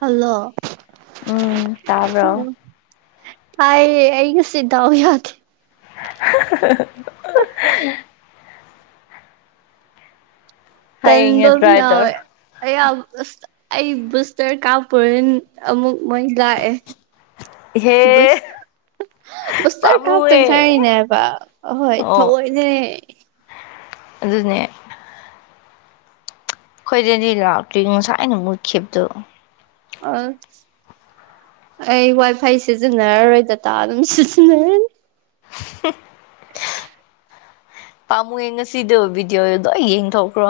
hello um ꯇꯥꯕ꯭ꯔꯣ ꯇꯥꯏꯌꯦ ꯑꯩ ꯉꯁꯤ ꯗꯥꯎ ꯌꯥꯗꯦ [unintelligible] [unintelligible] ꯍꯌꯦꯡꯅꯦ ꯇꯟꯕꯝ ꯌꯥꯎꯋꯦ ꯇ꯭ꯔꯥꯏꯇꯔ ꯑꯩꯌꯥ ꯕꯨꯁ ꯑꯩ ꯕꯨꯁꯇꯔ ꯀꯥꯞꯄꯨꯔꯟ ꯑꯃꯨꯛ ꯃꯩ ꯂꯥꯛꯑꯦ ꯏꯍꯦ ꯕꯨꯁ ꯕꯨꯁꯇꯔ ꯀꯥꯞꯇꯪ [unintelligible] ꯅꯦꯕ ꯑꯍꯣꯏ ꯑꯣ ꯊꯑꯣꯏꯅꯦ ꯑꯗꯨꯅꯦ ꯑꯩꯈꯣꯏꯗꯗꯤ ꯂꯥꯛꯇꯦ ꯉꯁꯥꯏꯅ ꯃꯨꯠꯈꯤꯕꯗꯨ ꯑꯁ ꯑꯩ ꯋꯥꯏ ꯐꯥꯏ ꯁꯤꯖꯤꯟꯅꯔꯔꯣꯏ ꯗꯇꯥ ꯑꯗꯨꯝ ꯁꯤꯖꯤꯟꯅꯔꯅꯤ [unintelligible] ꯄꯥꯝꯃꯨꯌꯦ ꯉꯁꯤꯗꯨ ꯚꯤꯗꯤꯌꯣ ꯂꯣꯏ ꯌꯦꯡꯊꯣꯛꯈ꯭ꯔꯣ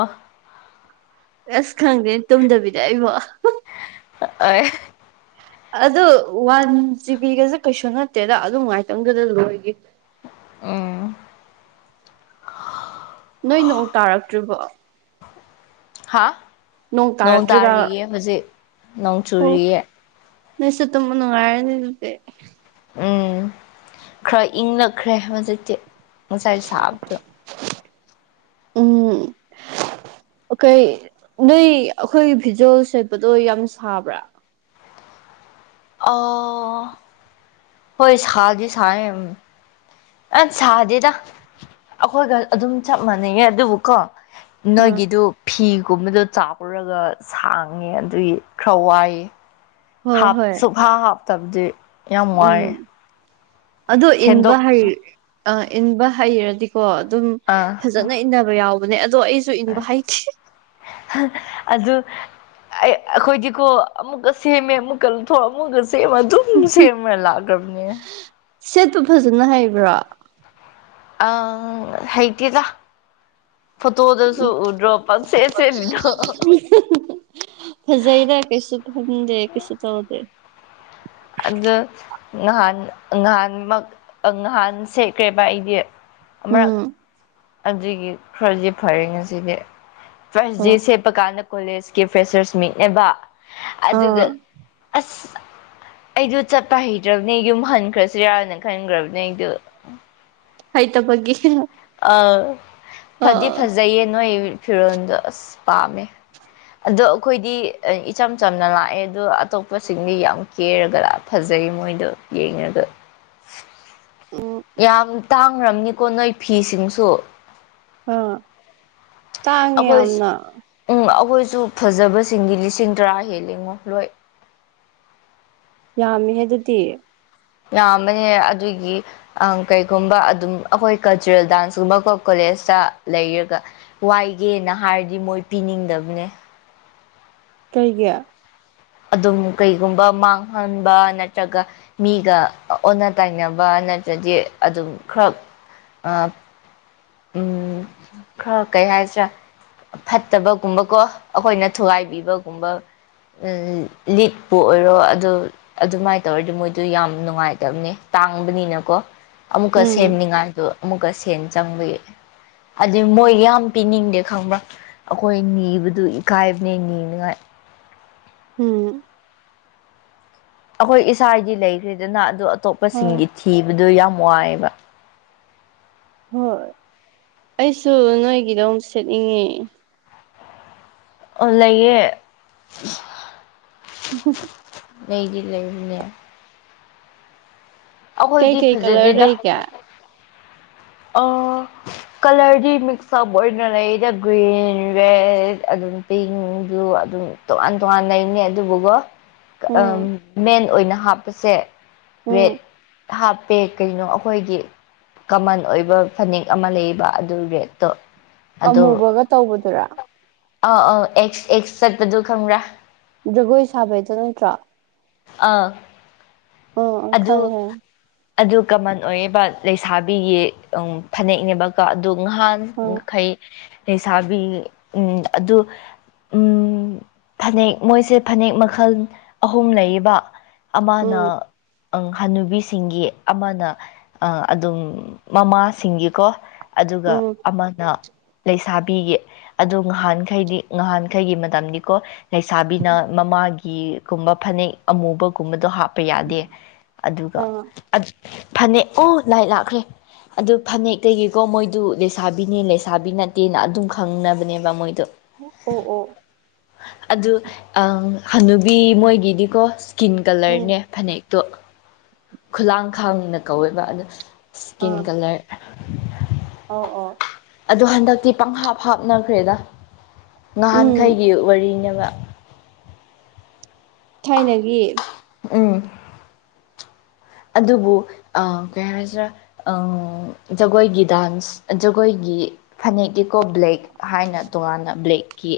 ꯑꯁ ꯈꯪꯗꯦ ꯇꯨꯝꯗꯕꯤꯗ ꯑꯩꯕꯨ [unintelligible] [inaudible] ꯑꯗꯨ ꯋꯥꯟ ꯖꯤꯕꯤꯒꯖꯦ ꯀꯩꯁꯨ ꯅꯠꯇꯦꯗ ꯑꯗꯨꯝ ꯉꯥꯏꯇꯪꯗꯨꯗ ꯂꯣꯏꯒꯤ ꯎꯝ [unintelligible] ꯅꯣꯏ ꯅꯣꯡ ꯇꯥꯔꯛꯇ꯭ꯔꯤꯕꯣ ꯍꯥ ꯅꯣꯡ ꯇꯥꯔꯛꯇ꯭ꯔꯤꯕ ꯇꯥꯔꯤꯌꯦ ꯑꯣ ꯍꯧꯖꯤꯛ ꯅꯣꯡ ꯆꯨꯔꯤꯌꯦ ꯅꯣꯏꯁꯨ ꯇꯨꯝꯕ ꯅꯨꯡꯉꯥꯏꯔꯅꯤ ꯅꯨꯄꯤ ꯎꯝ ꯈꯔ ꯏꯪꯂꯛꯈ꯭ꯔꯦ ꯍꯧꯖꯤꯛꯇꯤ ꯉꯁꯥꯏ ꯁꯥꯕꯗꯨ ꯎꯝ ꯑ ꯀꯩ ꯅꯣꯏ ꯑꯩꯈꯣꯏ ꯐꯤꯖꯣꯜ ꯁꯦꯠꯄꯗꯣ ꯌꯥꯝ ꯁꯥꯕ꯭ꯔꯥ ꯑꯥ ꯍꯣꯏ ꯁꯥꯗꯤ ꯁꯥꯏꯌꯦꯝ ꯑꯠ ꯁꯥꯗꯦꯗ ꯑꯩꯈꯣꯏꯒ ꯑꯗꯨꯝ ꯆꯞ ꯃꯥꯟꯅꯩꯌꯦ ꯑꯗꯨꯕꯨꯀꯣ ꯑꯥ ꯅꯣꯏꯒꯤꯗꯨ ꯐꯤꯒꯨꯝꯕꯗꯣ ꯆꯥꯎꯔꯒ ꯁꯥꯡꯉꯦ ꯑꯗꯨꯏ ꯈꯔ ꯋꯥꯏꯌꯦ ꯍꯣꯏ ꯍꯥꯞ ꯍꯣꯏ ꯁꯨꯛꯍꯥꯞ ꯍꯥꯞꯇꯕꯗꯤ ꯌꯥꯝ ꯋꯥꯌꯦ ꯑꯗꯨ ꯏꯟꯕ ꯍꯩ ꯑ ꯏꯟꯕ ꯍꯩꯔꯗꯤꯀꯣ ꯑꯗꯨꯝ ꯑꯥ ꯐꯖꯅ ꯏꯟꯅ ꯕ ꯌꯥꯎꯕꯅꯦ ꯑꯗꯣ ꯑꯩꯁꯨ ꯏꯟꯕ ꯍꯩꯊꯤ [unintelligible] ꯑꯗꯨ ꯑꯩ ꯑꯈꯣꯏꯗꯤꯀꯣ ꯑꯃꯨꯛꯀ ꯁꯦꯝꯃꯦ ꯑꯃꯨꯛꯀ ꯂꯧꯊꯣꯛ ꯑꯃꯨꯛꯀ ꯁꯦꯝꯃ ꯇꯨꯝ ꯁꯦꯝꯔꯥ ꯂꯥꯛꯈ꯭ꯔꯕꯅꯦ ꯁꯦꯠꯄ ꯐꯖꯅ ꯍꯩꯕ꯭ꯔꯣ ꯑꯥ ꯍꯩꯇꯦꯗ ꯐꯣꯇꯣꯗꯁꯨ ꯎꯗ꯭ꯔꯣ ꯄꯪꯁꯦꯠ ꯁꯦꯠꯂꯤꯗꯣ [unintelligible] ꯐꯖꯩꯗ ꯀꯩꯁꯨ ꯈꯟꯗꯦ ꯀꯩꯁꯨ ꯇꯧꯗꯦ ꯑꯗꯨ ꯉꯍꯥꯟ ꯉꯍꯥꯟꯃꯛ ꯉꯍꯥꯟ ꯁꯦꯠꯈ꯭ꯔꯦꯕ ꯑꯩꯗꯤ ꯑꯃꯔꯛ ꯎꯝ ꯑꯗꯨꯒꯤ ꯈꯔꯗꯤ ꯐꯩꯌꯦ ꯉꯁꯤꯗꯤ ꯐꯥꯔꯁ ꯗꯦ ꯑꯣ ꯁꯦꯠꯄ ꯀꯥꯟꯗ ꯀꯣꯂꯦꯖꯀꯤ ꯐꯦꯁ꯭ꯔꯁ ꯃꯤꯠꯅꯦꯕ ꯑꯥ ꯑꯗꯨꯒ ꯑꯁ ꯑꯩꯗꯨ ꯆꯠꯄ ꯍꯩꯗ꯭ꯔꯕꯅꯦ ꯌꯨꯝ ꯍꯟꯈ꯭ꯔꯁꯤꯔꯅ ꯈꯟꯈ꯭ꯔꯕꯅꯦ ꯑꯩꯗꯣ ꯍꯩꯇꯕꯒꯤ [unintelligible] ꯑ ꯐꯗꯤ ꯑꯥ ꯐꯖꯩꯌꯦ ꯅꯣꯏ ꯐꯤꯔꯣꯟꯗꯣ ꯑꯁ ꯄꯥꯝꯃꯦ ꯑꯗꯣ ꯑꯩꯈꯣꯏꯗꯤ ꯏꯆꯝ ꯆꯝꯅ ꯂꯥꯛꯑꯦ ꯑꯗꯨ ꯑꯇꯣꯞꯄꯁꯤꯡꯗꯤ ꯌꯥꯝ ꯀꯦꯔꯒ ꯂꯛ ꯐꯖꯩ ꯃꯣꯏꯗꯣ ꯌꯦꯡꯉꯒ [unintelligible] ꯌꯥꯝ ꯇꯥꯡꯔꯝꯅꯤꯀꯣ ꯅꯣꯏ ꯐꯤꯁꯤꯡꯁꯨ ꯑ ꯇꯥꯡꯉꯦ ꯑꯩꯈꯣꯏ ꯌꯥꯝꯅ ꯎꯝ ꯑꯈꯣꯏꯁꯨ ꯐꯖꯕꯁꯤꯡꯗꯤ ꯂꯤꯁꯤꯡ ꯇꯔꯥ ꯍꯦꯜꯂꯤꯉꯣ ꯂꯣꯏ ꯌꯥꯝꯃꯤꯍꯦ ꯑꯗꯨꯗꯤ ꯌꯥꯝꯃꯦ ꯑꯗꯨꯒꯤ ꯑ ꯀꯩꯒꯨꯝꯕ ꯑꯗꯨꯝ ꯑꯩꯈꯣꯏ ꯀꯜꯆꯔꯦꯜ ꯗꯥꯟꯁ ꯀꯨꯝꯕꯀꯣ ꯀꯣꯂꯦꯖꯇ ꯂꯩꯔꯒ ꯋꯥꯏꯒꯦꯅ ꯍꯥꯏꯔꯗꯤ ꯃꯣꯏ ꯄꯤꯅꯤꯡꯗꯕꯅꯦ ꯀꯩꯒꯤ ꯑꯗꯨꯝ ꯀꯩꯒꯨꯝꯕ ꯃꯥꯡꯍꯟꯕ ꯅꯠꯇ꯭ꯔꯒ ꯃꯤꯒ ꯑꯣꯟꯅ ꯇꯩꯅꯕ ꯅꯠꯇ꯭ꯔꯗꯤ ꯑꯗꯨꯝ ꯈꯔ ꯑ ꯎꯝ ꯈꯔ ꯀꯩ ꯍꯥꯏꯁꯤꯔ ꯐꯠꯇꯕꯒꯨꯝꯕ ꯀꯣ ꯑꯈꯣꯏꯅ ꯊꯨꯒꯥꯏꯕꯤꯕꯒꯨꯝꯕ ꯎꯝ ꯂꯤꯛꯄꯨ ꯑꯣꯏꯔꯣ ꯑꯗꯨ ꯑꯗꯨꯃꯥꯏ ꯇꯧꯔꯗꯤ ꯃꯣꯏꯗꯣ ꯌꯥꯝ ꯅꯨꯡꯉꯥꯏꯇꯝꯅꯦ ꯇꯥꯡꯕꯅꯤꯅꯀꯣ ꯑꯃꯨꯛꯀ ꯎꯝ ꯁꯦꯝꯅꯤꯡꯉꯥꯏꯗꯣ ꯑꯃꯨꯛꯀ ꯁꯦꯟ ꯆꯪꯕꯒꯤ ꯑꯗꯨ ꯃꯣꯏ ꯌꯥꯝ ꯄꯤꯅꯤꯡꯗꯦ ꯈꯪꯕ꯭ꯔ ꯑꯈꯣꯏ ꯅꯤꯕꯗꯨ ꯏꯀꯥꯏꯕꯅꯦ ꯅꯤꯅꯤꯉꯥꯏ ꯎꯝ ꯑꯈꯣꯏ ꯏꯁꯥꯒꯤ ꯂꯩꯈ꯭ꯔꯦꯗꯅ ꯑꯗꯨ ꯍꯣꯏ ꯑꯇꯣꯞꯄꯁꯤꯡꯒꯤ ꯊꯤꯕꯗꯣ ꯌꯥꯝ ꯋꯥꯏꯕ ꯍꯣꯏ ꯑꯩꯁꯨ ꯅꯣꯏꯒꯤꯗꯣ ꯑꯝ ꯁꯦꯠꯅꯤꯡꯉꯦ ꯑꯣ ꯂꯩꯌꯦ [unintelligible] ꯂꯩꯗꯤ ꯂꯩꯕꯅꯦ ꯀꯩ ꯑꯩꯈꯣꯏꯗꯤ ꯀꯩ ꯀꯂꯔ ꯐꯖꯗꯦꯗ ꯂꯩꯒꯦ ꯑ ꯀꯂ꯭ꯔꯗꯤ ꯃꯤꯛꯁꯞ ꯑꯣꯏꯅ ꯂꯩꯗ ꯒ꯭ꯔꯦ ꯔꯦꯗ ꯑꯗꯨꯝ ꯄꯤꯡ ꯕ꯭ꯂꯨ ꯑꯗꯨꯝ ꯇꯣꯉꯥꯟ ꯇꯣꯉꯥꯟ ꯂꯩꯝꯅꯤ ꯑꯗꯨꯕꯨꯒꯣ ꯎꯝ ꯑꯥ ꯃꯦꯟ ꯑꯣꯏꯅ ꯍꯥꯞꯄꯁꯦ ꯔꯦꯠ ꯎꯝ ꯍꯥꯞ ꯇꯦ ꯀꯩꯅꯣ ꯑꯈꯣꯏꯒꯤ ꯀꯃꯟ ꯑꯣꯏꯕ ꯐꯅꯦꯛ ꯑꯃ ꯂꯩꯕ ꯑꯗꯨ ꯔꯦꯠꯇꯣ ꯑꯗꯣ ꯑꯃꯨꯕꯒ ꯇꯧꯕꯗꯨꯔꯥ ꯑꯥ ꯑꯥ ꯑꯦꯛꯁ ꯑꯦꯛꯁ ꯆꯠꯄꯗꯨ ꯈꯪꯕ꯭ꯔꯥ ꯖꯒꯣꯏ ꯁꯥꯕꯩꯗꯣ ꯅꯠꯇ꯭ꯔꯣ ꯑꯥ ꯑ ꯑꯗꯨ ꯈꯪꯉꯦ ꯈꯪꯉꯦ ꯑꯗꯨ ꯀꯃꯟ ꯑꯣꯏꯌꯦꯕ ꯂꯩꯁꯥꯕꯤꯒꯤ ꯐꯅꯦꯛꯅꯦꯕ ꯀ ꯑꯗꯨ ꯉꯍꯥꯟ ꯎꯝ ꯃꯈꯩ ꯂꯩꯁꯥꯕꯤ ꯎꯝ ꯑꯗꯨ ꯎꯝ ꯐꯅꯦꯛ ꯃꯣꯏꯁꯦ ꯐꯅꯦꯛ ꯃꯈꯜ ꯑꯍꯨꯝ ꯂꯩ ꯂꯩꯌꯦꯕ ꯑꯃꯅ ꯎꯝ ꯑꯪ ꯍꯥꯟꯅꯨꯕꯤꯁꯤꯡꯒꯤ ꯑꯃꯅ ꯑꯗꯨꯝ ꯃꯃꯥꯁꯤꯡꯒꯤꯀꯣ ꯑꯗꯨꯒ ꯎꯝ ꯑꯃꯅ ꯂꯩꯁꯥꯕꯤꯒꯤ ꯑꯗꯣ ꯉꯍꯥꯟꯈꯩꯗꯤ ꯉꯍꯥꯟꯈꯩꯒꯤ ꯃꯇꯝꯗꯤꯀꯣ ꯂꯩꯁꯥꯕꯤꯅ ꯃꯃꯥꯒꯤ ꯒꯤꯒꯨꯝꯕ ꯐꯅꯦꯛ ꯑꯃꯨꯕꯒꯨꯝꯕꯗꯣ ꯍꯥꯞꯄ ꯌꯥꯗꯦ ꯑꯗꯨꯒ ꯑ ꯐꯅꯦꯛ ꯑꯨ ꯂꯥꯏꯠ ꯂꯥꯛꯈ꯭ꯔꯦ ꯑꯗꯨ ꯐꯅꯦꯛꯇꯒꯤꯀꯣ ꯃꯣꯏꯗꯨ ꯂꯩꯁꯥꯕꯤꯅꯦ ꯂꯩꯁꯥꯕꯤ ꯅꯠꯇꯦꯅ ꯑꯗꯨꯝ ꯈꯪꯅꯕꯅꯦꯕ ꯃꯣꯏꯗꯣ ꯑꯣ ꯑꯣ ꯑꯗꯨ ꯍꯅꯨꯕꯤ ꯃꯣꯏꯒꯤꯗꯤꯀꯣ ꯏꯁꯀꯤꯟ ꯎꯝ ꯀꯂꯔꯅꯦ ꯐꯅꯦꯛꯇꯣ ꯈꯨꯂꯥꯡꯈꯥꯡꯅ ꯀꯧꯋꯦꯕ ꯑ ꯑ ꯑꯣ ꯑꯣ ꯑꯗꯣ ꯍꯟꯗꯛꯇꯤ ꯄꯪꯍꯥꯞ ꯍꯥꯞꯅꯈ꯭ꯔꯦꯗ ꯎꯝ ꯉꯍꯥꯟꯈꯩꯒꯤ ꯋꯥꯔꯤꯅꯦꯕ ꯊꯥꯏꯅꯒꯤ ꯎꯝ ꯑꯗꯨꯕꯨ ꯀꯩ ꯍꯥꯏꯁꯤꯔꯥ ꯑ ꯖꯒꯣꯏꯒꯤ ꯗꯥꯟꯁ ꯖꯒꯣꯏꯒꯤ ꯐꯅꯦꯛꯛꯇꯤꯀꯣ ꯕ꯭ꯂꯦꯛ ꯍꯥꯏꯅ ꯇꯣꯉꯥꯟꯅ ꯕ꯭ꯂꯦꯛꯀꯤ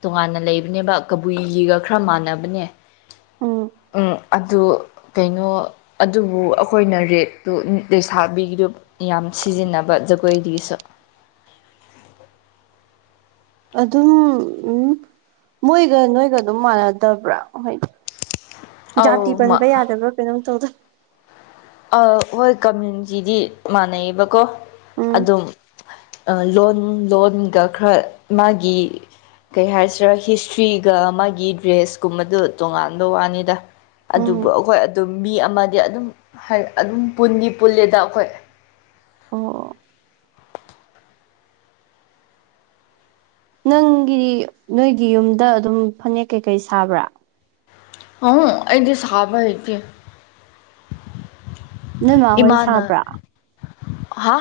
ꯇꯣꯉꯥꯟꯅ ꯂꯩꯕꯅꯦꯕ ꯀꯕꯨꯏꯒꯤꯒ ꯈꯔ ꯃꯥꯟꯅꯕꯅꯦ ꯎꯝ ꯑꯗꯨ ꯀꯩꯅꯣ ꯑꯗꯨꯕꯨ ꯑꯩꯈꯣꯏꯅ ꯔꯦꯠꯇꯨ ꯂꯩꯁꯥꯕꯤꯒꯤꯗꯨ ꯌꯥꯝ ꯁꯤꯖꯤꯟꯅꯕ ꯖꯒꯣꯏꯒꯤꯁꯨ ꯑꯗꯨꯝ ꯎꯝ ꯃꯣꯏꯒ ꯅꯣꯏꯒ ꯑꯗꯨꯝ ꯃꯥꯟꯅꯗꯕ꯭ꯔꯥ ꯍꯣꯏꯗꯤ ꯑꯧ ꯖꯥꯇꯤ ꯄꯟꯕ ꯌꯥꯗꯕ꯭ꯔꯥ ꯀꯩꯅꯣꯝ ꯇꯧꯗꯥꯏ ꯍꯣꯏ ꯀꯝꯃꯌꯨꯅꯤꯇꯤꯗꯤ ꯃꯥꯟꯅꯩꯌꯦꯕꯀꯣ ꯎꯝ ꯑꯗꯨꯝ ꯂꯣꯟ ꯂꯣꯟꯒ ꯈꯔ ꯃꯥꯒꯤ ꯀꯩ ꯍꯥꯏꯁꯤꯔꯥ ꯍꯤꯁꯇ꯭ꯔꯤꯒ ꯃꯥꯒꯤ ꯗ꯭ꯔꯦꯁꯀꯨꯝꯕꯗ ꯇꯣꯉꯥꯟꯕ ꯋꯥꯅꯤꯗ ꯎꯝ ꯑꯗꯨꯕꯨ ꯑꯩꯈꯣꯏ ꯑꯗꯨꯝ ꯃꯤ ꯑꯃꯗꯤ ꯑꯗꯨꯝ ꯑꯗꯨꯝ ꯄꯨꯟꯗꯤꯄꯨꯜꯂꯦꯗ ꯑꯩꯈꯣꯏ ꯑꯣ ꯅꯪꯒꯤ ꯅꯣꯏꯒꯤ ꯌꯨꯝꯗ ꯑꯗꯨꯝ ꯐꯅꯦꯛ ꯀꯩꯀꯩ ꯁꯥꯕ꯭ꯔꯥ ꯑꯩꯗꯤ ꯁꯥꯕ ꯍꯩꯇꯦ ꯅꯣꯏ ꯃꯥꯍꯣꯏ ꯏꯃꯥꯅꯥ ꯁꯥꯕ꯭ꯔꯥ ꯍꯥ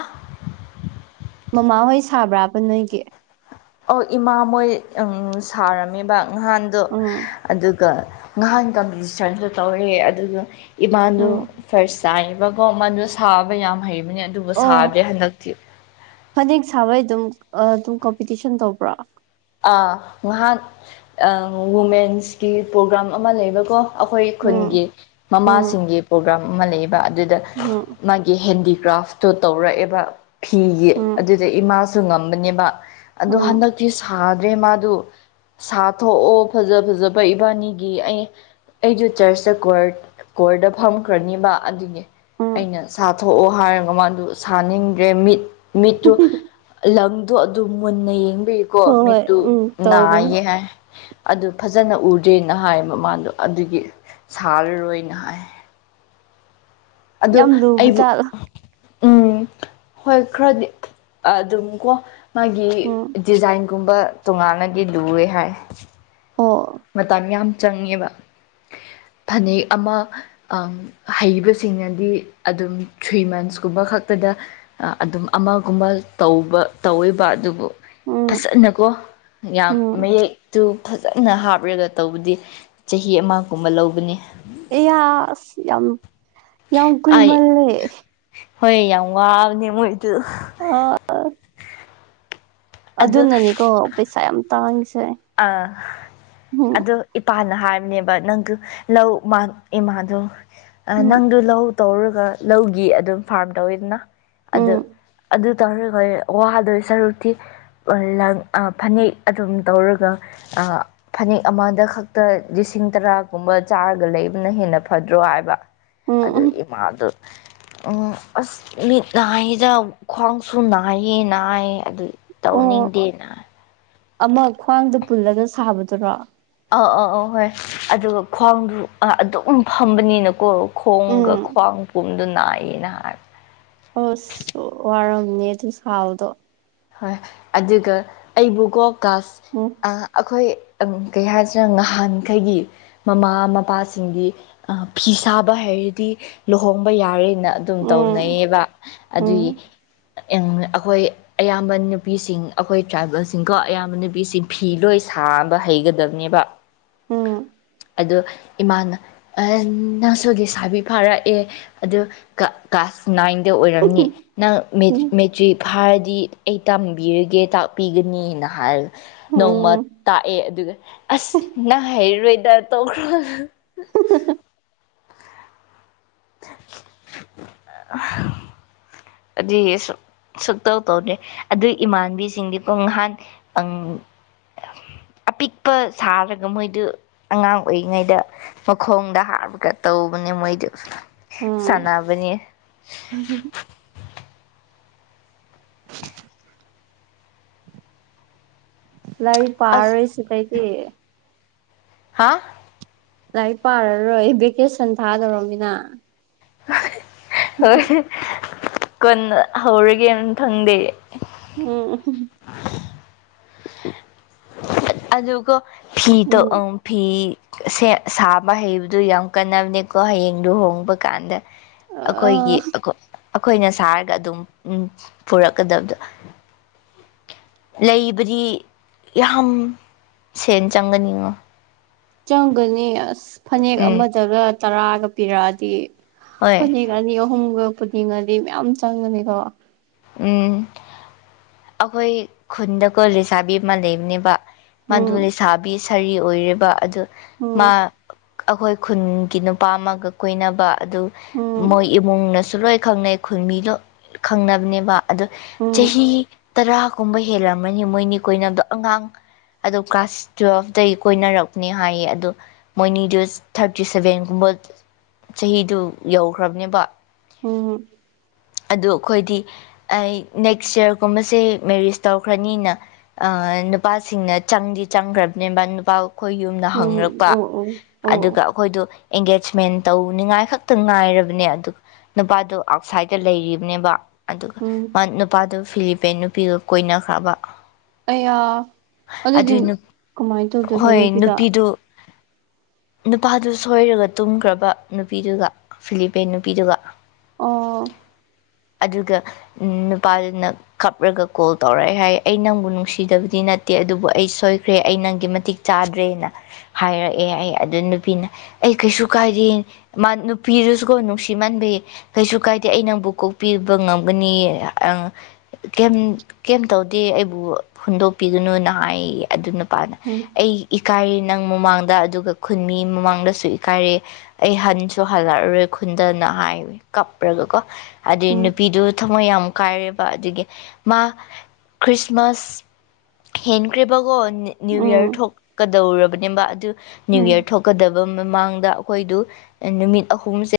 ꯃꯃꯥꯍꯣꯏ ꯁꯥꯕ꯭ꯔꯥꯕ ꯅꯣꯏꯒꯤ ꯑꯧ ꯏꯃꯥ ꯃꯣꯏ ꯁꯥꯔꯝꯃꯤꯕ ꯉꯍꯥꯟꯗꯣ ꯎꯝ ꯑꯗꯨ ꯉꯍꯥꯟ ꯀꯝꯄꯤꯇꯤꯁꯟꯁꯨ ꯇꯧꯋꯦ ꯑꯗꯨꯒ ꯏꯃꯥꯗꯣ ꯎꯝ ꯐꯥꯔꯁ ꯆꯥꯏꯔꯤꯕꯀꯣ ꯃꯗꯨ ꯁꯥꯕ ꯌꯥꯝ ꯍꯩꯕꯅꯦ ꯑꯗꯨꯕꯨ ꯑꯣ ꯁꯥꯗꯔꯦ ꯍꯟꯗꯛꯇꯤ ꯐꯅꯦꯛ ꯁꯥꯕꯩ ꯑꯗꯨꯝ ꯑꯗꯨꯝ ꯀꯝꯄꯤꯇꯤꯁꯟ ꯇꯧꯕ꯭ꯔꯣ ꯉꯍꯥꯟ ꯋꯨꯃꯦꯟꯁꯀꯤ ꯄ꯭ꯔꯣꯒ꯭ꯔꯥꯝ ꯑꯃ ꯂꯩꯕꯀꯣ ꯑꯩꯈꯣꯏ ꯎꯝ ꯈꯨꯟꯒꯤ ꯎꯝ ꯃꯃꯥꯁꯤꯡꯒꯤ ꯄ꯭ꯔꯣꯒ꯭ꯔꯥꯝ ꯑꯃ ꯂꯩꯕ ꯑꯗꯨꯗ ꯎꯝ ꯃꯥꯒꯤ ꯍꯦꯟꯗꯤꯀ꯭ꯔꯥꯐ ꯇꯣ ꯇꯧꯔꯛꯑꯦꯕ ꯐꯤꯒꯤ ꯎꯝ ꯑꯗꯨꯗ ꯏꯃꯥꯁꯨ ꯉꯝꯕꯅꯦꯕ ꯑꯗꯣ ꯎꯝ ꯍꯟꯗꯛꯇꯤ ꯁꯥꯗ꯭ꯔꯦ ꯃꯥꯗꯨ ꯁꯥꯊꯣꯛꯑꯣ ꯐꯖ ꯐꯖꯕ ꯏꯕꯥꯅꯤꯒꯤ ꯑꯩ ꯑꯩꯁꯨ ꯆꯔꯁꯇ ꯀꯣꯔꯠ ꯀꯣꯔꯠꯗ ꯐꯝꯈ꯭ꯔꯅꯤꯕ ꯑꯗꯨꯅꯤ ꯎꯝ ꯑꯩꯅ ꯁꯥꯊꯣꯛꯑꯣ ꯍꯥꯏꯔꯒ ꯃꯥꯗꯨ ꯁꯥꯅꯤꯡꯗ꯭ꯔꯦ ꯃꯤꯠ ꯃꯤꯠꯇꯨ ꯂꯪꯗꯣ ꯑꯗꯨꯝ ꯃꯨꯟꯅ ꯌꯦꯡꯕꯤꯌꯤꯀꯣ ꯍꯣꯏ ꯍꯣꯏ ꯃꯤꯠꯇꯨ ꯎꯝ ꯇꯧꯕꯅꯦ ꯅꯥꯏꯌꯦ ꯍꯥꯏ ꯑꯗꯨ ꯐꯖꯅ ꯎꯗ꯭ꯔꯦꯅ ꯍꯥꯏꯕ ꯃꯥꯗꯣ ꯑꯗꯨꯒꯤ ꯁꯥꯔꯔꯣꯏꯅ ꯍꯥꯏ ꯑꯗꯨ ꯌꯥꯝ ꯂꯨꯕ ꯑꯩꯕꯨ ꯖꯥꯠꯂꯥ ꯎꯝ ꯍꯣꯏ ꯈ꯭ꯔꯗꯤ ꯑꯗꯨꯝ ꯀꯣ ꯃꯥꯒꯤ ꯎꯝ ꯗꯤꯖꯥꯏꯟꯒꯨꯝꯕ ꯇꯣꯉꯥꯟꯅꯒꯤ ꯂꯨꯋꯦ ꯍꯥꯏ ꯑꯣ ꯃꯇꯝ ꯌꯥꯝ ꯆꯪꯉꯦꯕ ꯐꯅꯦꯛ ꯑꯃ ꯑꯝ ꯍꯩꯕꯁꯤꯡꯅꯗꯤ ꯑꯗꯨꯝ ꯊ꯭ꯔꯤ ꯃꯟꯁꯀꯨꯝꯕ ꯈꯛꯇꯗ ꯑꯗꯨꯝ ꯑꯃꯒꯨꯝꯕ ꯇꯧꯕ ꯇꯧꯋꯦꯕ ꯑꯗꯨꯕꯨ ꯎꯝ ꯐꯖꯅꯀꯣ ꯌꯥꯝ ꯎꯝ ꯃꯌꯦꯛꯇꯨ ꯐꯖꯅ ꯍꯥꯞ ꯔꯒ ꯇꯧꯕꯗꯤ ꯆꯍꯤ ꯑꯃꯒꯨꯝꯕ ꯂꯧꯕꯅꯤ ꯑꯌꯥ ꯑꯁ ꯌꯥꯝ ꯌꯥꯝ ꯑꯩ ꯀꯨꯏꯃꯜꯂꯦ ꯍꯣꯏ ꯌꯥꯝ ꯋꯥꯕꯅꯦ ꯃꯣꯏꯗꯨ ꯑ [unintelligible] ꯑꯗꯨ ꯑꯗꯨꯅꯅꯤꯀꯣ ꯄꯩꯁꯥ ꯌꯥꯝ ꯇꯥꯡꯉꯤꯁꯦ ꯑ ꯎꯝ ꯑꯗꯨ ꯏꯄꯥꯅ ꯍꯥꯏꯕꯅꯦꯕ ꯅꯪꯗꯨ ꯂꯧ [unintelligible] ꯎꯝ ꯅꯪꯗꯨ ꯂꯧ ꯇꯧꯔꯒ ꯂꯧꯒꯤ ꯑꯗꯨꯝ ꯐꯥꯔꯝ ꯇꯧꯋꯤꯗꯅ ꯑꯗꯨ ꯎꯝ ꯑꯗꯨ ꯇꯧꯔꯒ ꯑꯣꯏꯅ ꯋꯥꯗꯣꯏ ꯁꯔꯨꯛꯇꯤ ꯂꯪ ꯑ ꯐꯅꯦꯛ ꯑꯗꯨꯝ ꯇꯧꯔꯒ ꯑ ꯐꯅꯦꯛ ꯑꯃꯗ ꯈꯛꯇ ꯂꯤꯁꯤꯡ ꯇꯔꯥꯒꯨꯝꯕ ꯆꯥꯔꯒ ꯂꯩꯕꯅ ꯍꯦꯟꯅ ꯐꯗ꯭ꯔꯣ ꯍꯥꯏꯕ ꯎꯝ ꯑꯗꯨ ꯎꯝ ꯏꯃꯥꯗꯨ ꯎꯝ ꯑꯁ ꯃꯤꯠ ꯅꯥꯏꯗ ꯈ꯭ꯋꯥꯡꯁꯨ ꯅꯥꯏꯌꯦ ꯅꯥꯏ ꯑꯗꯨ ꯑꯣ ꯇꯧꯅꯤꯡꯗꯦꯅꯥ ꯑꯃ ꯈ꯭ꯋꯥꯡꯗ ꯄꯨꯜꯂꯒ ꯁꯥꯕꯗꯨꯔꯣ ꯑꯥ ꯑꯥ ꯑꯧ ꯍꯣꯏ ꯑꯗꯨꯒ ꯈ꯭ꯋꯥꯡꯗꯨ ꯑꯗꯨꯝ ꯐꯝꯕꯅꯤꯅꯀꯣ ꯈꯣꯡꯒ ꯎꯝ ꯈ꯭ꯋꯥꯡ ꯄꯨꯝꯗꯨ ꯅꯥꯏꯌꯦꯅ ꯍꯥꯏꯕ ꯑꯁ ꯋꯥꯔꯝꯅꯤꯌꯦ ꯑꯗꯨ ꯁꯥꯥꯕꯗꯣ ꯍꯣꯏ ꯑꯗꯨꯒ ꯑꯩꯕꯨꯀꯣ ꯀꯥꯁ ꯎꯝ ꯑ ꯑꯩꯈꯣꯏ ꯑꯪ ꯀꯩꯍꯥꯏꯁꯤꯔ ꯅꯍꯥꯟꯈꯩꯒꯤ ꯃꯃꯥ ꯃꯄꯥꯁꯤꯡꯗꯤ ꯐꯤ ꯁꯥꯕ ꯍꯩꯔꯗꯤ ꯂꯨꯍꯣꯡꯕ ꯌꯥꯔꯦ ꯅ ꯑꯗꯨꯝ ꯎꯝ ꯇꯧꯅꯩꯌꯦꯕ ꯎꯝ ꯑꯗꯨꯒꯤ ꯑꯩꯈꯣꯏ ꯑꯌꯥꯝꯕ ꯅꯨꯄꯤꯁꯤꯡ ꯑꯩꯈꯣꯏ ꯇ꯭ꯔꯥꯏꯕꯦꯜꯁꯤꯡꯀꯣ ꯑꯌꯥꯝꯕ ꯅꯨꯄꯤꯁꯤꯡ ꯐꯤ ꯂꯣꯏ ꯁꯥꯕ ꯍꯩꯒꯗꯕꯅꯦꯕ [inaudible] ꯑꯗꯨ ꯏꯃꯥꯅ ꯑꯦ ꯅꯪꯁꯨ ꯂꯩꯁꯥꯕꯤ ꯐꯥꯔꯛꯑꯦ ꯑꯗꯨ ꯀ ꯀ꯭ꯂꯥꯁ ꯅꯥꯏꯟꯗ ꯑꯣꯏꯔꯝꯅꯤ ꯅꯪ ꯃꯦꯇ꯭ꯔꯤ ꯃꯦꯇ꯭ꯔꯤꯛ ꯐꯥꯔꯗꯤ ꯑꯩ ꯇꯝꯕꯤꯔꯒꯦ ꯇꯥꯛꯄꯤꯒꯅꯤꯅ ꯍꯥꯏꯔꯦ ꯅꯣꯡꯃ ꯎꯝ ꯇꯥꯛꯑꯦ ꯑꯗꯨꯒ ꯑꯁ ꯅꯪ ꯍꯩꯔꯔꯣꯏꯗ ꯇꯣꯛꯈ꯭ꯔꯣ [unintelligible] [unintelligible] ꯑꯗꯨꯏ ꯑꯩꯁꯨ ꯁꯨꯛꯇꯧ ꯇꯧꯗꯦ ꯑꯗꯨꯏ ꯏꯃꯥꯟꯕꯤꯁꯤꯡꯗꯤ ꯄꯨꯡ ꯅꯍꯥꯟ ꯑꯪ ꯑꯄꯤꯛꯄ ꯁꯥꯔꯒ ꯃꯣꯏꯗꯨ ꯑꯉꯥꯡ ꯑꯣꯏꯔꯤꯉꯩꯗ ꯃꯈꯣꯡꯗ ꯍꯥꯞꯄꯒ ꯇꯧꯕꯅꯦ ꯃꯣꯏꯗꯨ ꯎꯝ ꯁꯥꯟꯅꯕꯅꯦ [unintelligible] ꯂꯥꯏꯔꯤꯛ ꯑꯁ ꯄꯥꯔꯔꯣꯏ ꯁꯤꯗꯩꯗꯤ ꯍꯥꯥ ꯂꯥꯏꯔꯤꯛ ꯄꯥꯔꯔꯣꯏ ꯚꯦꯀꯦꯁꯟ ꯊꯥꯗꯧꯔꯝꯃꯤꯅ ꯍꯣꯏ ꯀꯟꯅ ꯍꯧꯔꯒꯦ ꯃꯊꯪꯗꯤ ꯎꯝ ꯑꯗꯨꯀꯣ ꯐꯤꯇꯣ ꯑꯥ ꯎꯝ ꯐꯤ ꯁꯥꯕ ꯍꯩꯕꯗꯨ ꯌꯥꯝ ꯀꯟꯅꯕꯅꯦꯀꯣ ꯍꯌꯦꯡ ꯂꯨꯍꯣꯡꯕ ꯀꯥꯟꯗ ꯑ ꯑꯩꯈꯣꯏꯒꯤ ꯑꯩꯈꯣꯏꯅ ꯁꯥꯔꯒ ꯑꯗꯨꯝ ꯎꯝ ꯄꯨꯔꯛꯀꯗꯕꯗꯣ ꯂꯩꯕꯗꯤ ꯌꯥꯝ ꯁꯦꯟ ꯆꯪꯒꯅꯤꯉꯣ ꯆꯪꯒꯅꯤ ꯑꯁ ꯐꯅꯦꯛ ꯎꯝ ꯑꯃꯗꯒ ꯇꯔꯥꯒ ꯄꯤꯔꯛꯑꯗꯤ ꯍꯣꯏ ꯐꯅꯦꯛ ꯔꯥꯅꯤ ꯑꯍꯨꯝꯒ ꯄꯨꯟꯅꯤꯡꯒꯗꯤ ꯃꯌꯥꯝ ꯆꯪꯒꯅꯤꯀꯣ ꯎꯝ ꯑꯩꯈꯣꯏ ꯈꯨꯟꯗꯀꯣ ꯂꯩꯁꯥꯕꯤ ꯑꯃ ꯂꯩꯕꯅꯦꯕ ꯃꯗꯨ ꯎꯝ ꯂꯩꯁꯥꯕꯤ ꯁꯥꯔꯤ ꯑꯣꯏꯦꯔꯤꯕ ꯑꯗꯨ ꯃꯥ ꯎꯝ ꯑꯩꯈꯣꯏ ꯈꯨꯟꯒꯤ ꯅꯨꯄꯥ ꯑꯃꯒ ꯀꯨꯏꯅꯕ ꯑꯗꯨ ꯃꯣꯏ ꯎꯝ ꯏꯃꯨꯡꯅꯁꯨ ꯂꯣꯏ ꯈꯪꯅꯩ ꯈꯨꯟ ꯃꯤꯗꯣ ꯈꯪꯅꯕꯅꯦꯕ ꯑꯗꯣ ꯎꯝ ꯆꯍꯤ ꯇꯔꯥꯒꯨꯝꯕ ꯍꯦꯜꯂꯝꯃꯅꯤ ꯃꯣꯏꯅꯤ ꯀꯣꯏꯅꯕꯗꯣ ꯑꯉꯥꯡ ꯑꯗꯨ ꯀ꯭ꯂꯥꯁ ꯇꯨꯋꯦꯜꯐꯇꯒꯤ ꯀꯣꯏꯅꯔꯛꯄꯅꯦ ꯍꯥꯏꯌꯦ ꯑꯗꯨ ꯃꯣꯏꯅꯤꯗꯨ ꯊꯥꯔꯇꯤ ꯁꯚꯦꯟꯒꯨꯝꯕ ꯆꯍꯤꯗꯨ ꯌꯧꯈ꯭ꯔꯕꯅꯦꯕ ꯎꯝ ꯑꯗꯨ ꯑꯩꯈꯣꯏꯗꯤ ꯑꯩ ꯅꯦꯛꯁ ꯌꯔꯒꯨꯝꯕꯁꯦ ꯃꯦꯔꯤꯁ ꯇꯧꯈ꯭ꯔꯅꯤꯅ ꯑꯥ ꯅꯨꯄꯥꯁꯤꯡꯅ ꯆꯪꯗꯤ ꯆꯪꯈ꯭ꯔꯕꯅꯦ ꯅꯨꯄꯥ ꯈꯣꯏ ꯌꯨꯝꯅ ꯎꯝ ꯍꯅꯔꯛꯄ ꯑꯣ ꯑꯣ ꯑꯣ ꯑꯗꯨꯒ ꯑꯩꯈꯣꯏꯗꯣ ꯑꯦꯡꯒꯦꯖꯃꯦꯟ ꯇꯧꯅꯤꯉꯥꯏ ꯈꯛꯇꯪ ꯉꯥꯏꯔꯕꯅꯦ ꯑꯗꯨ ꯅꯨꯄꯥꯗꯣ ꯑꯥꯎꯠꯁꯥꯏꯗꯠꯇ ꯂꯩꯈꯤꯕꯅꯦꯕ ꯑꯗꯨꯒ ꯎꯝ ꯅꯨꯄꯥꯗꯨ ꯐꯤꯂꯤꯄꯦꯟ ꯅꯨꯄꯤꯒ ꯀꯣꯏꯅꯈ꯭ꯔꯕ ꯑꯩꯌꯥ ꯑꯗꯨꯗꯤ ꯑꯗꯨꯏ ꯀꯃꯥꯏꯅ ꯇꯧꯗꯣꯏꯕ ꯍꯣꯏ ꯅꯨꯄꯤꯗ ꯅꯨꯄꯤꯗꯨ ꯅꯨꯄꯥꯗꯨ ꯁꯣꯏꯔꯒ ꯇꯨꯝꯈ꯭ꯔꯕ ꯅꯨꯄꯤꯗꯨꯒ ꯐꯤꯂꯤꯄꯦꯟ ꯅꯨꯄꯤꯗꯨꯒ ꯑꯣ ꯑꯗꯨꯒ ꯅꯨꯄꯥꯗꯨꯅ ꯈꯞꯔꯒ ꯀꯣꯜ ꯇꯧꯔꯛꯑꯦ ꯍꯥꯏ ꯑꯩ ꯅꯪꯕꯨ ꯅꯨꯡꯁꯤꯗꯕꯗꯤ ꯅꯠꯇꯦ ꯑꯗꯨꯕꯨ ꯑꯩ ꯁꯣꯏꯈ꯭ꯔꯦ ꯑꯩ ꯅꯪꯒꯤ ꯃꯇꯤꯛ ꯆꯥꯗ꯭ꯔꯦꯅ ꯍꯥꯏꯔꯛꯑꯦ ꯑꯩ ꯑꯗꯨ ꯅꯨꯄꯤꯅ ꯑꯩ ꯀꯩꯁꯨ ꯀꯥꯏꯗꯦ ꯅꯨꯄꯤꯗꯨꯁꯨꯀꯣ ꯅꯨꯡꯁꯤꯃꯟꯕꯩ ꯀꯩꯁꯨ ꯀꯥꯏꯗꯦ ꯑꯩ ꯅꯪꯕꯨ ꯀꯣꯛꯄꯤꯕ ꯉꯝꯒꯅꯤ ꯑꯥ ꯀꯩꯝ ꯇꯧꯗꯦ ꯑꯩꯕꯨ ꯍꯨꯟꯗꯣꯛꯄꯤꯒꯅꯨꯅ ꯍꯥꯏ ꯑꯗꯨꯅ ꯅꯨꯄꯥꯅ ꯎꯝ ꯑꯩ ꯏꯀꯥꯏꯔꯦ ꯅꯪ ꯃꯃꯥꯡꯗ ꯑꯗꯨꯒ ꯈꯨꯟ ꯃꯤ ꯃꯃꯥꯡꯗꯁꯨ ꯏꯀꯥꯏꯔꯦ ꯑꯩ ꯍꯟꯁꯨ ꯍꯜꯂꯛꯑꯔꯣꯏ ꯈꯨꯟꯗꯅ ꯍꯥꯏ ꯀꯞ꯭ꯔꯒ ꯀꯣ ꯑꯗꯨꯏ ꯎꯝ ꯅꯨꯄꯤꯗꯨ ꯊꯝꯃꯣꯏ ꯌꯥꯝ ꯀꯥꯏꯔꯦꯕ ꯑꯗꯨꯗꯒꯤ ꯃꯥ ꯈ꯭ꯔꯤꯁꯃꯥꯁ ꯍꯦꯟꯈ꯭ꯦꯔꯤꯕꯀꯣ ꯅꯤꯌꯨ ꯌꯥꯔ ꯎꯝ ꯊꯣꯛꯀꯗꯧꯔꯕꯅꯦꯕ ꯑꯗꯨ ꯅ꯭ꯌꯨ ꯎꯝ ꯌꯔ ꯊꯣꯛꯀꯗꯕ ꯃꯃꯥꯡꯗ ꯑꯩꯈꯣꯏꯗꯨ ꯅꯨꯃꯤꯠ ꯑꯍꯨꯝꯁꯦ